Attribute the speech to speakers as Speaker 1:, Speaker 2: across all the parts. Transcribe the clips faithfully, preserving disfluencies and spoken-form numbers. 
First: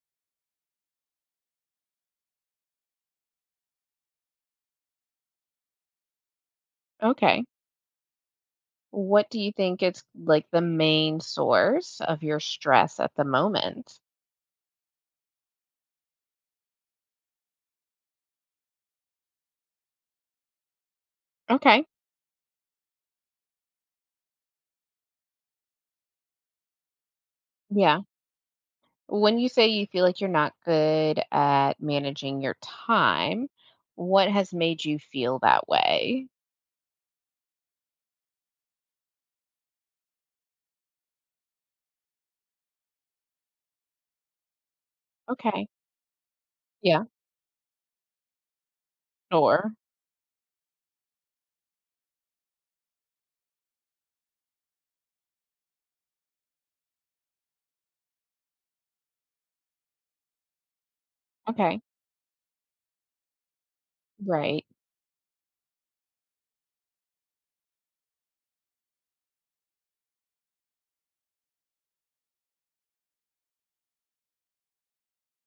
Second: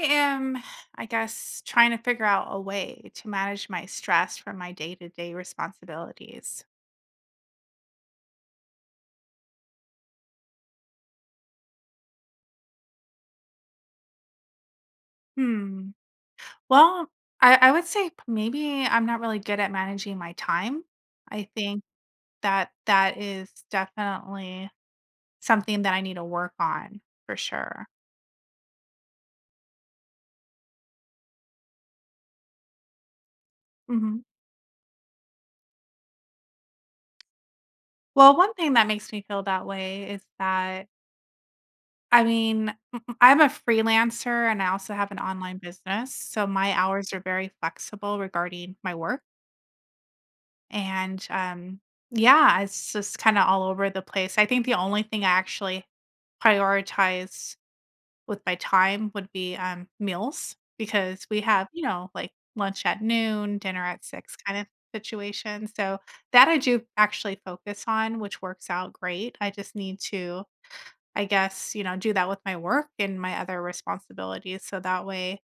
Speaker 1: I am, I guess, trying to figure out a way to manage my stress from my day to day responsibilities.
Speaker 2: Okay. What do you think is like the main source of your stress at the moment?
Speaker 1: Hmm. Well, I, I would say maybe I'm not really good at managing my time. I think
Speaker 2: Okay.
Speaker 1: that that is definitely something that I need to work on for sure.
Speaker 2: Yeah. When you say you feel like you're not good at managing your time,
Speaker 1: hmm
Speaker 2: what has made you feel that way?
Speaker 1: Well, one thing that makes me feel that way is that. I mean, m- m- I'm a freelancer and I also have an online
Speaker 2: Okay.
Speaker 1: business. So my
Speaker 2: Yeah.
Speaker 1: hours are very flexible regarding my work.
Speaker 2: Or,
Speaker 1: And, um, yeah, it's just kinda all over the place. I think the only thing I actually prioritize with my time would be, um, meals because we have,
Speaker 2: okay.
Speaker 1: you know, like, lunch at noon, dinner at six kind
Speaker 2: Right.
Speaker 1: of situation, so that I do actually focus on, which works out great. I just need to, I guess, you know, do that with my work and my other responsibilities, so that way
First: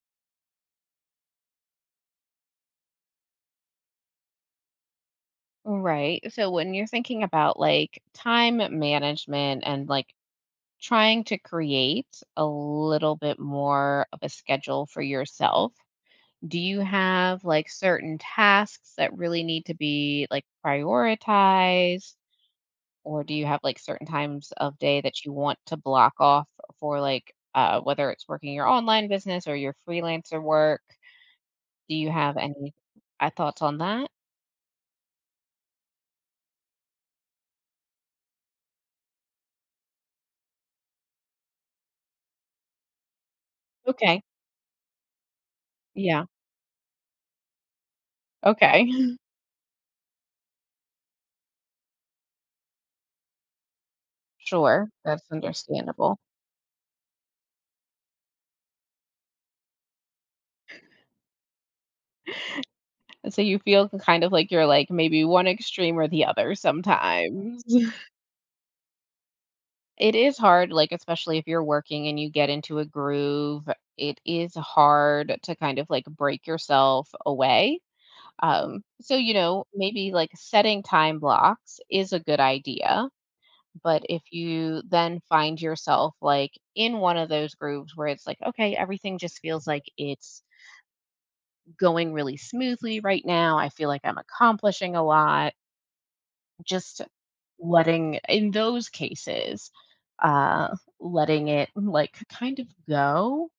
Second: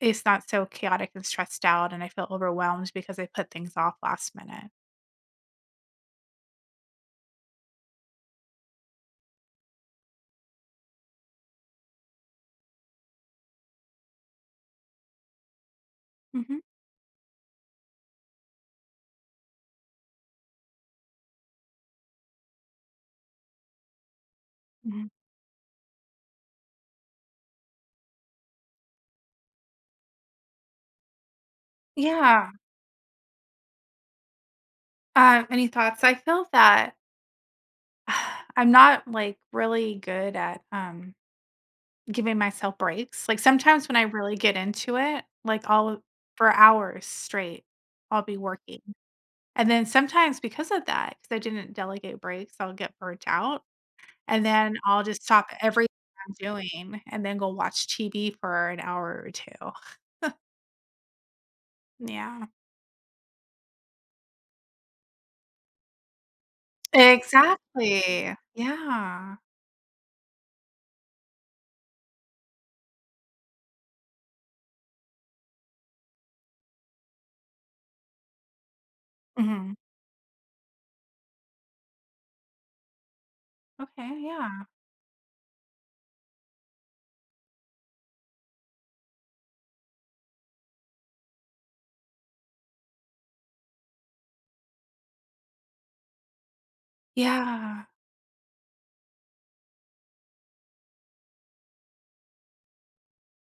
Speaker 1: it's not so chaotic and stressed out and I feel overwhelmed because I put things off last minute.
Speaker 2: Right. So when you're thinking about like time management and like trying to create a little bit more of a schedule for yourself, do
Speaker 1: Mhm.
Speaker 2: you have like certain tasks that really need to be like prioritized, or do you have like certain times of day
Speaker 1: Mhm.
Speaker 2: that you want to block off for like uh, whether it's working your online business or your freelancer work, do you have
Speaker 1: Yeah.
Speaker 2: any uh, thoughts on that?
Speaker 1: Um, any thoughts? I feel that I'm not like really good at um giving myself breaks. Like sometimes when I
Speaker 2: Okay.
Speaker 1: really get into it, like I'll
Speaker 2: Yeah.
Speaker 1: for hours straight, I'll be working.
Speaker 2: Okay.
Speaker 1: And then sometimes because of that, because I didn't delegate breaks, I'll get burnt out. And then
Speaker 2: Sure,
Speaker 1: I'll just
Speaker 2: that's
Speaker 1: stop everything
Speaker 2: understandable.
Speaker 1: I'm doing and then go watch T V for an hour or two. Yeah.
Speaker 2: So you feel kind of like you're like maybe one extreme or the other sometimes.
Speaker 1: Exactly. Yeah.
Speaker 2: It is hard, like, especially if you're working and you get into a groove, it is hard to kind of, like, break yourself away. Um, so, you know,
Speaker 1: hmm
Speaker 2: maybe, like, setting time blocks is a good idea, but
Speaker 1: Okay.
Speaker 2: if
Speaker 1: Yeah.
Speaker 2: you then find yourself, like, in one of those grooves where it's like, "Okay, everything just feels like it's going really smoothly right now. I feel like I'm accomplishing a lot." Just
Speaker 1: Yeah.
Speaker 2: letting in those cases, uh, letting it, like, kind of go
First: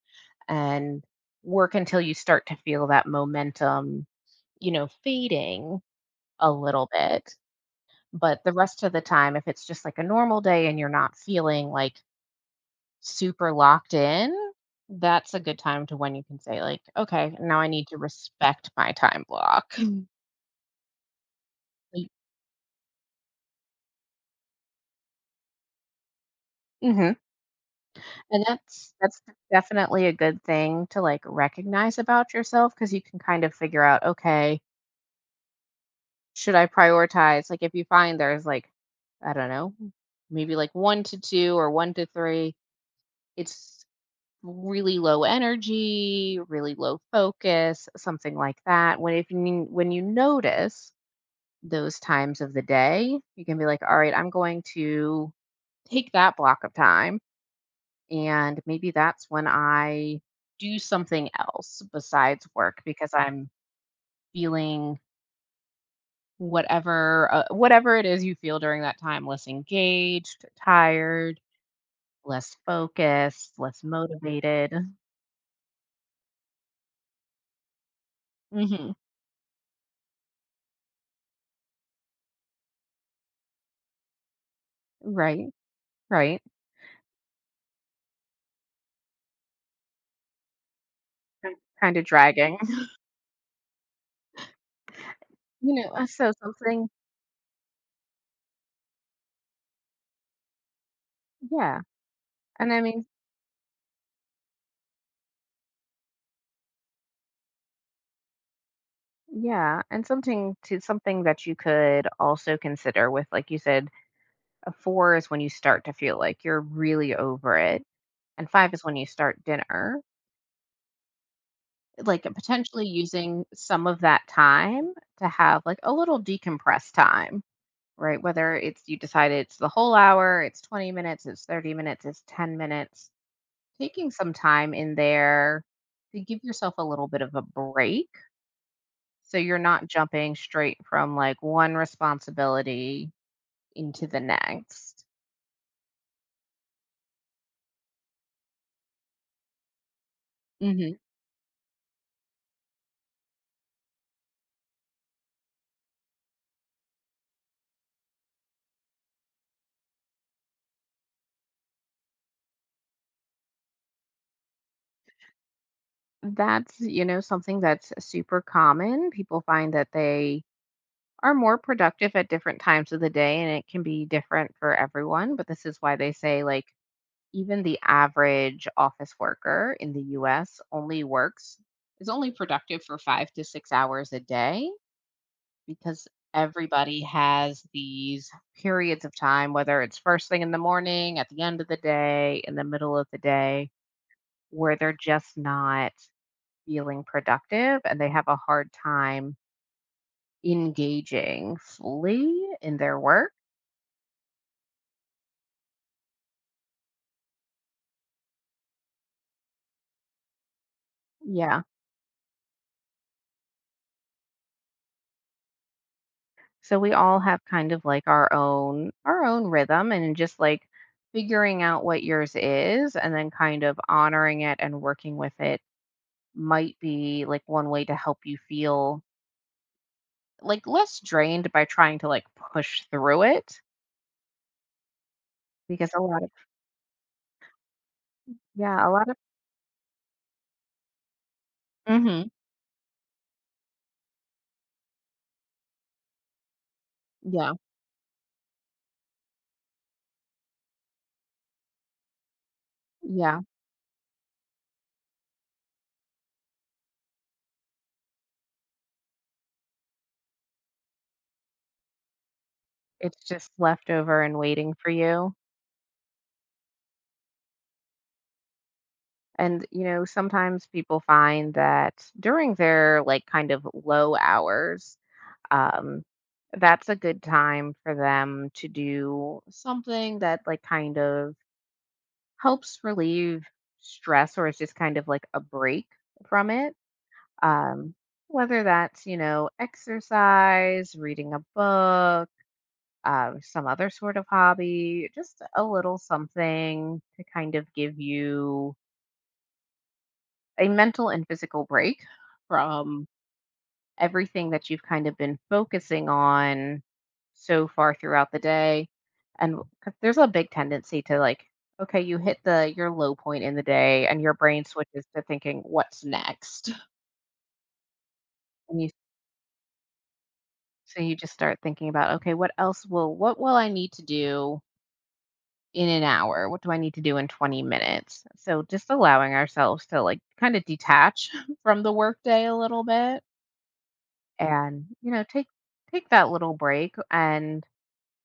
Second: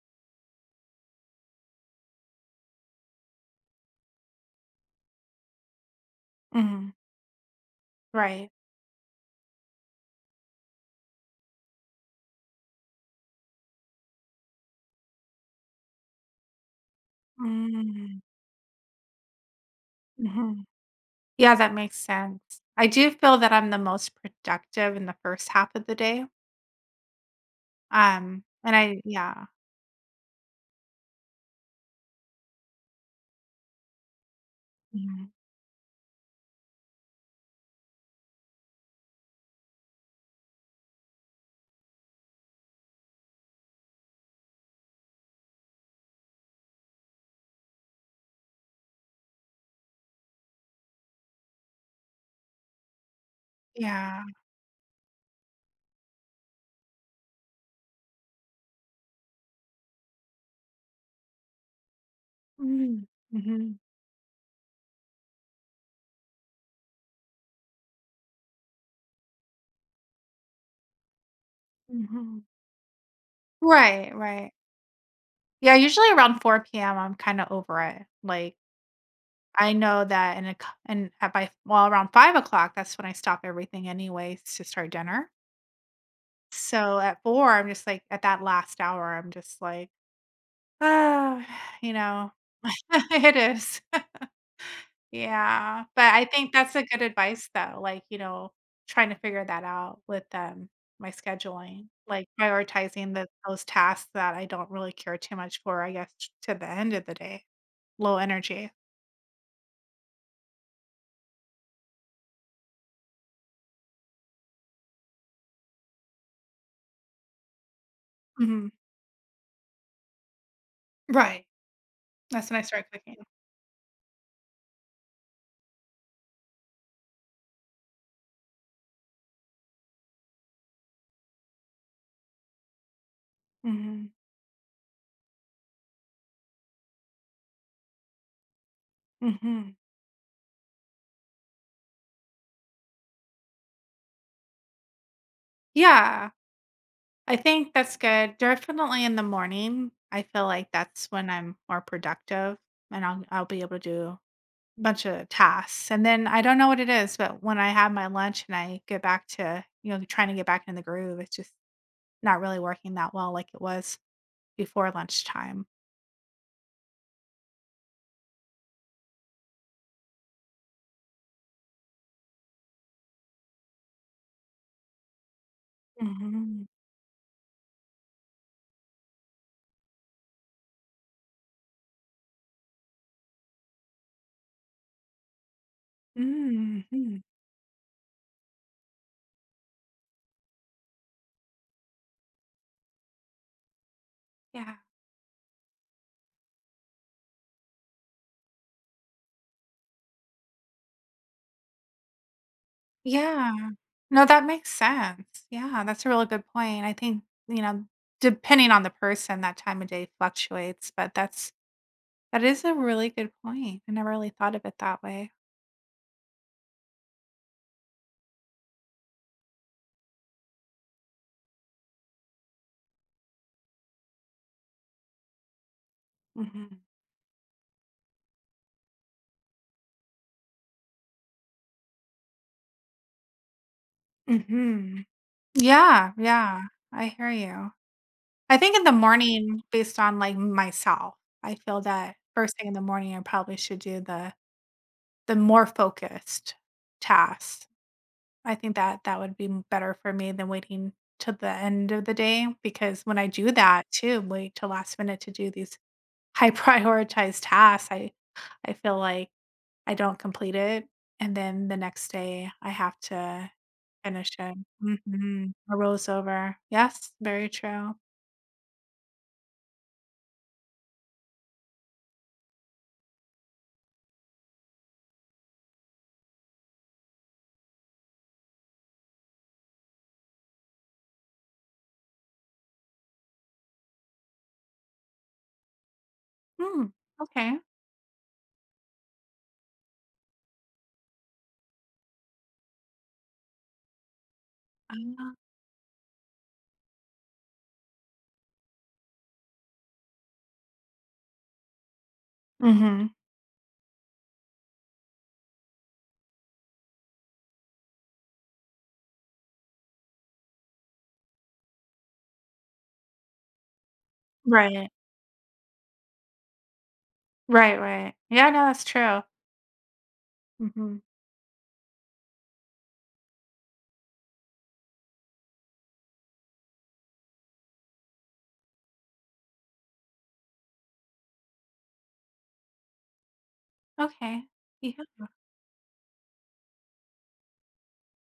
Speaker 2: and work until you start to feel that momentum, you know, fading a little
Speaker 1: Mhm.
Speaker 2: bit. But
Speaker 1: Right.
Speaker 2: the rest of the time, if it's just like a normal day and you're not feeling like super locked in, that's a good time to when you can say like, "Okay, now I need to
Speaker 1: Mm,
Speaker 2: respect my time block."
Speaker 1: mhm. Yeah, that makes sense. I do feel that I'm the most productive in the first half of the day,
Speaker 2: Mhm.
Speaker 1: um,
Speaker 2: And
Speaker 1: and
Speaker 2: that's
Speaker 1: I
Speaker 2: that's
Speaker 1: yeah.
Speaker 2: definitely a good thing to, like, recognize about yourself because you can kind of figure out, "Okay,
Speaker 1: Mhm.
Speaker 2: should I prioritize?" Like, if you find there's, like, I don't know, maybe, like, one to two or one to three, it's really low energy, really low focus, something like that. When if you n when you notice those times of the day, you can be like, "Alright,
Speaker 1: Yeah.
Speaker 2: I'm going to take that block of time. And maybe that's when I do something else besides work
Speaker 1: Mm.
Speaker 2: because I'm
Speaker 1: Mhm.
Speaker 2: feeling whatever uh, whatever it is you feel during that time, less engaged, tired,
Speaker 1: Mhm.
Speaker 2: less focused, less
Speaker 1: Right, right.
Speaker 2: motivated."
Speaker 1: Yeah, usually around four p m, I'm kinda over it. Like,
Speaker 2: Hmm.
Speaker 1: I know that in a cou and at by well, around five o'clock, that's when I stop everything anyways to start dinner.
Speaker 2: Right, right.
Speaker 1: So at four, I'm just like at that last hour, I'm just like, ah, you
Speaker 2: Kind of
Speaker 1: know?
Speaker 2: dragging.
Speaker 1: It is.
Speaker 2: you
Speaker 1: Yeah,
Speaker 2: know, uh,
Speaker 1: but I
Speaker 2: so
Speaker 1: think that's a
Speaker 2: something,
Speaker 1: good advice though, like, you know, trying to figure that out with, um, my
Speaker 2: yeah.
Speaker 1: scheduling, like
Speaker 2: And I mean,
Speaker 1: prioritizing the those tasks that I don't really care too much for, I guess, to the end of the day, low energy.
Speaker 2: yeah, and something to something that you could also consider with, like you said, a four is when you start to feel like you're really over it and
Speaker 1: Mhm.
Speaker 2: five is when you start dinner,
Speaker 1: Right.
Speaker 2: like, and
Speaker 1: That's when I start
Speaker 2: potentially
Speaker 1: cooking.
Speaker 2: using some of that time to have, like, a little decompress time, right? Whether it's you decide it's the whole hour, it's twenty minutes, it's thirty minutes, it's ten minutes,
Speaker 1: Mhm.
Speaker 2: taking some time in there to give yourself a little bit of a break, so you're
Speaker 1: Mhm.
Speaker 2: not jumping straight from, like, one responsibility into the next.
Speaker 1: Yeah, I think that's good. Definitely in the morning, I feel like
Speaker 2: Mhm.
Speaker 1: that's when I'm more productive and I'll I'll be able to do bunch of tasks. And then I don't know what it is, but when I have my lunch and I get back to, you know, trying to get back in the groove, it's just not really working that well like it was before lunchtime.
Speaker 2: That's you know, something that's super common. People find that they are more productive at different times of the day, and it can be different for everyone, but this is why they say
Speaker 1: Hmm
Speaker 2: like even the average office worker in the U S only works is only productive for five to six hours a day because everybody
Speaker 1: hmm
Speaker 2: has these periods of time, whether it's first thing in the morning, at the end of the day, in the middle of the day,
Speaker 1: Yeah.
Speaker 2: where they're just not feeling productive and they have a hard time engaging fully in their work.
Speaker 1: Yeah. No, that makes sense. Yeah. That's a really good point. I think, you know, depending on the person, that time of day fluctuates, but that's,
Speaker 2: Yeah.
Speaker 1: that is a really good point. I never really thought of it that way.
Speaker 2: So we all have kind of like our own our own rhythm, and just like figuring out what yours is and then kind of honoring it and working with it might
Speaker 1: Hmm
Speaker 2: be like one way to help you feel like less drained by trying to like push through it,
Speaker 1: hmm
Speaker 2: because a
Speaker 1: Yeah.
Speaker 2: lot of,
Speaker 1: Yeah. I hear you. I think in
Speaker 2: yeah, a
Speaker 1: the
Speaker 2: lot of,
Speaker 1: morning, based on, like, myself, I feel that
Speaker 2: mhm.
Speaker 1: first thing in the morning, I probably should do the the more focused
Speaker 2: Yeah.
Speaker 1: tasks. I think that that would be m better for me than waiting to the end of the day, because when I
Speaker 2: Yeah.
Speaker 1: do that too, wait till last minute to do these high prioritized tasks, I I feel like I don't complete it, and then the next day, I have
Speaker 2: It's
Speaker 1: to
Speaker 2: just left over
Speaker 1: finish
Speaker 2: and
Speaker 1: it.
Speaker 2: waiting for you.
Speaker 1: Mhm. It rolls over. Yes, very true.
Speaker 2: And you know, sometimes people find that during their like kind of low hours, um, that's a good time for them to do something that like kind of helps relieve stress, or it's just kind of like a break from it,
Speaker 1: Hmm, okay.
Speaker 2: um, whether that's you know exercise, reading a book, uh, some other sort of hobby,
Speaker 1: Ah.
Speaker 2: just a little something to kind of give you a mental and physical break from
Speaker 1: Mhm.
Speaker 2: everything that you've kind of been focusing on so far throughout the day. And 'cause there's a big tendency to like, okay, you hit the your low point in the day and your brain
Speaker 1: Right.
Speaker 2: switches to thinking what's next.
Speaker 1: Right, right. Yeah, no,
Speaker 2: And
Speaker 1: that's
Speaker 2: you
Speaker 1: true. Mhm.
Speaker 2: so you just start thinking about, okay, what else will what will I need to do in an hour, what do I need to do in twenty minutes, so just allowing ourselves to like kind of detach from the workday a little bit.
Speaker 1: Okay.
Speaker 2: And
Speaker 1: Yeah.
Speaker 2: you know take take that little break, and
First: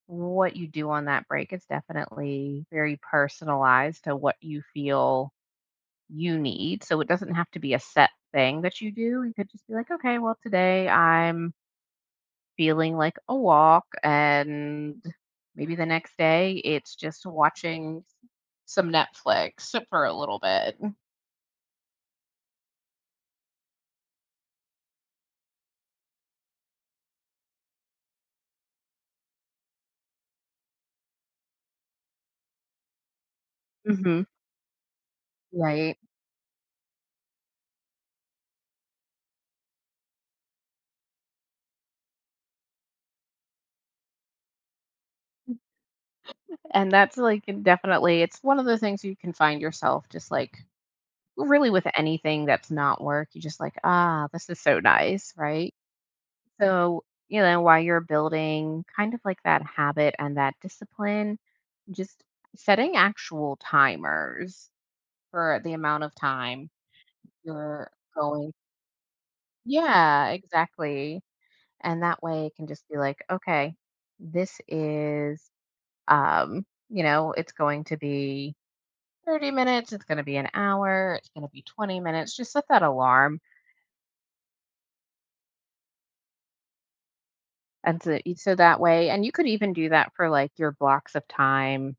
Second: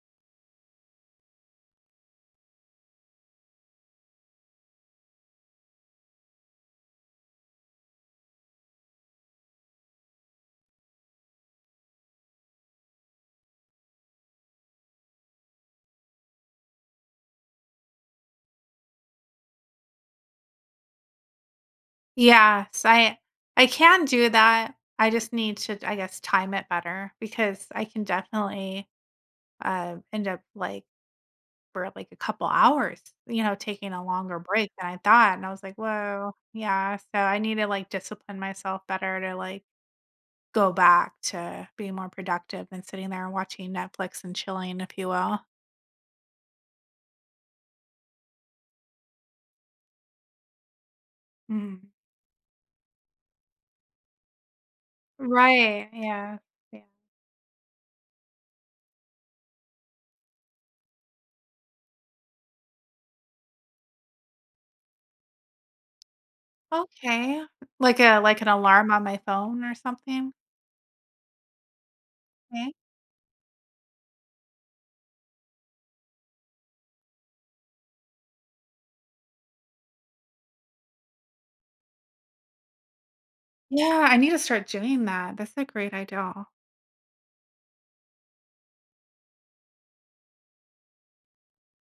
Speaker 2: what you do on that break is definitely very personalized to what you feel you need. So it doesn't have to be a set thing that you do. You could just be like, okay, well, today I'm feeling like a walk, and maybe the next day it's just watching some Netflix for a little bit.
Speaker 1: Yes, I I can do that. I just need to, I guess, time it better because I can definitely, uh, end up, like, for, like, a couple hours, you know, taking a
Speaker 2: Hmm.
Speaker 1: longer break than I thought, and I was like,
Speaker 2: Right.
Speaker 1: "Whoa." Yeah, so I need to, like, discipline myself better to, like, go back to being more productive than sitting there and watching Netflix and chilling, if you will.
Speaker 2: And that's like definitely, it's one of the things you can find yourself just like really with
Speaker 1: Mhm.
Speaker 2: anything that's not work. You're just like, ah, this is so nice. Right.
Speaker 1: Right, yeah. Yeah.
Speaker 2: So, you know, while you're building kind of like that habit and that discipline, just setting actual timers for the amount of time
Speaker 1: Okay.
Speaker 2: you're
Speaker 1: Like a like an
Speaker 2: going.
Speaker 1: alarm on my phone or
Speaker 2: Yeah,
Speaker 1: something?
Speaker 2: exactly. And that way it can
Speaker 1: Okay.
Speaker 2: just be like, okay, this is um, you know, it's going to be thirty minutes, it's going to be an hour, it's going to be twenty minutes. Just set that alarm.
Speaker 1: Yeah, I need to start doing that. That's a great idea.
Speaker 2: And so, so that way, and you could even do that for like your blocks of time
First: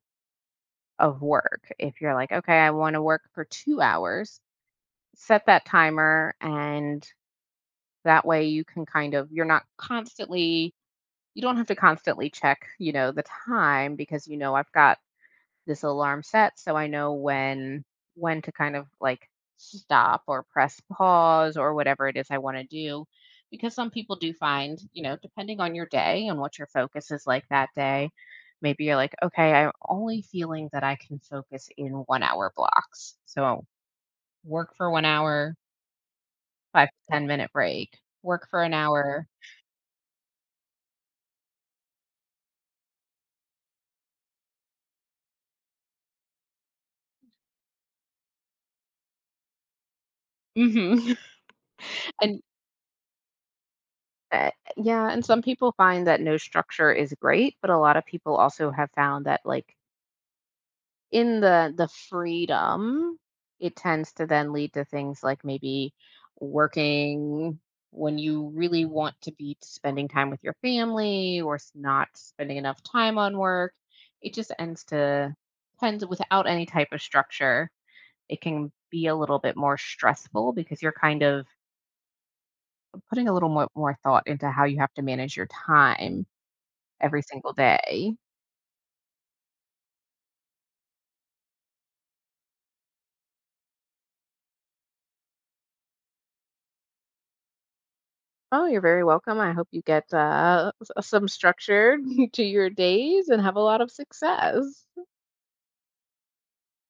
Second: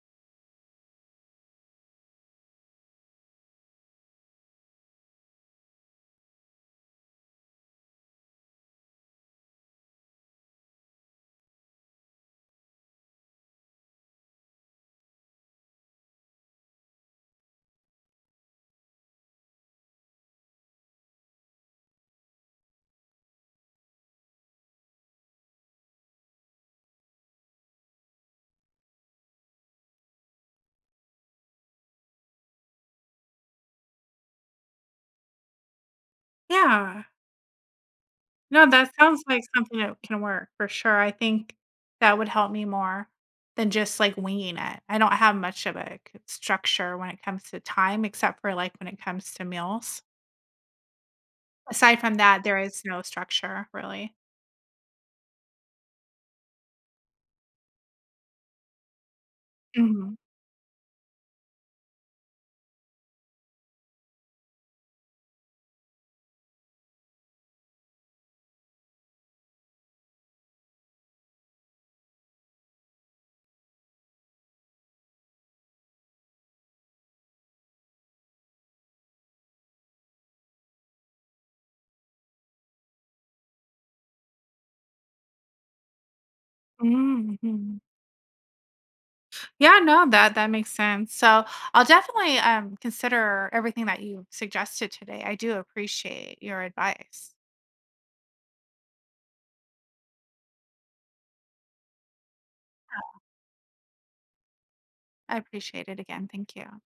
Speaker 2: of work. If you're like, okay, I want to work for two hours, set that timer. And that way you can kind of, you're not constantly, you don't have to constantly check, you know, the time, because you know, I've got this alarm set so I know when when to kind of like stop or press pause or whatever it is I want to do, because some people do find, you know, depending on your day and what your focus is like that day, maybe you're like, okay, I'm only feeling that I can focus in one hour blocks. So work for one hour, five to
Speaker 1: Yeah.
Speaker 2: ten minute break, work for
Speaker 1: No,
Speaker 2: an
Speaker 1: that sounds
Speaker 2: hour.
Speaker 1: like something that can work for sure. I think that would help me more than just, like, winging it. I don't have much of a c structure when it comes to time except for, like, when it comes to meals.
Speaker 2: Mhm.
Speaker 1: Aside from
Speaker 2: And
Speaker 1: that, there is no structure really.
Speaker 2: uh, yeah, and some people find that no structure is great, but a lot of people also have found that like
Speaker 1: Mhm.
Speaker 2: in the the freedom, it tends to then lead to things like maybe working when you really want to be spending time with your family, or s- not spending enough time on work. It just ends to tends without any type of structure. It can be a little bit more stressful because you're kind of putting a little more, more thought into how you have to manage your time every
Speaker 1: Mhm,
Speaker 2: single
Speaker 1: mhm.
Speaker 2: day.
Speaker 1: Yeah, no, that that makes sense. So I'll definitely um, consider everything that you suggested today. I do appreciate your advice.
Speaker 2: Oh, you're very welcome. I hope you get uh, s- some structure to your days and have a lot of success.
Speaker 1: I appreciate it again. Thank you.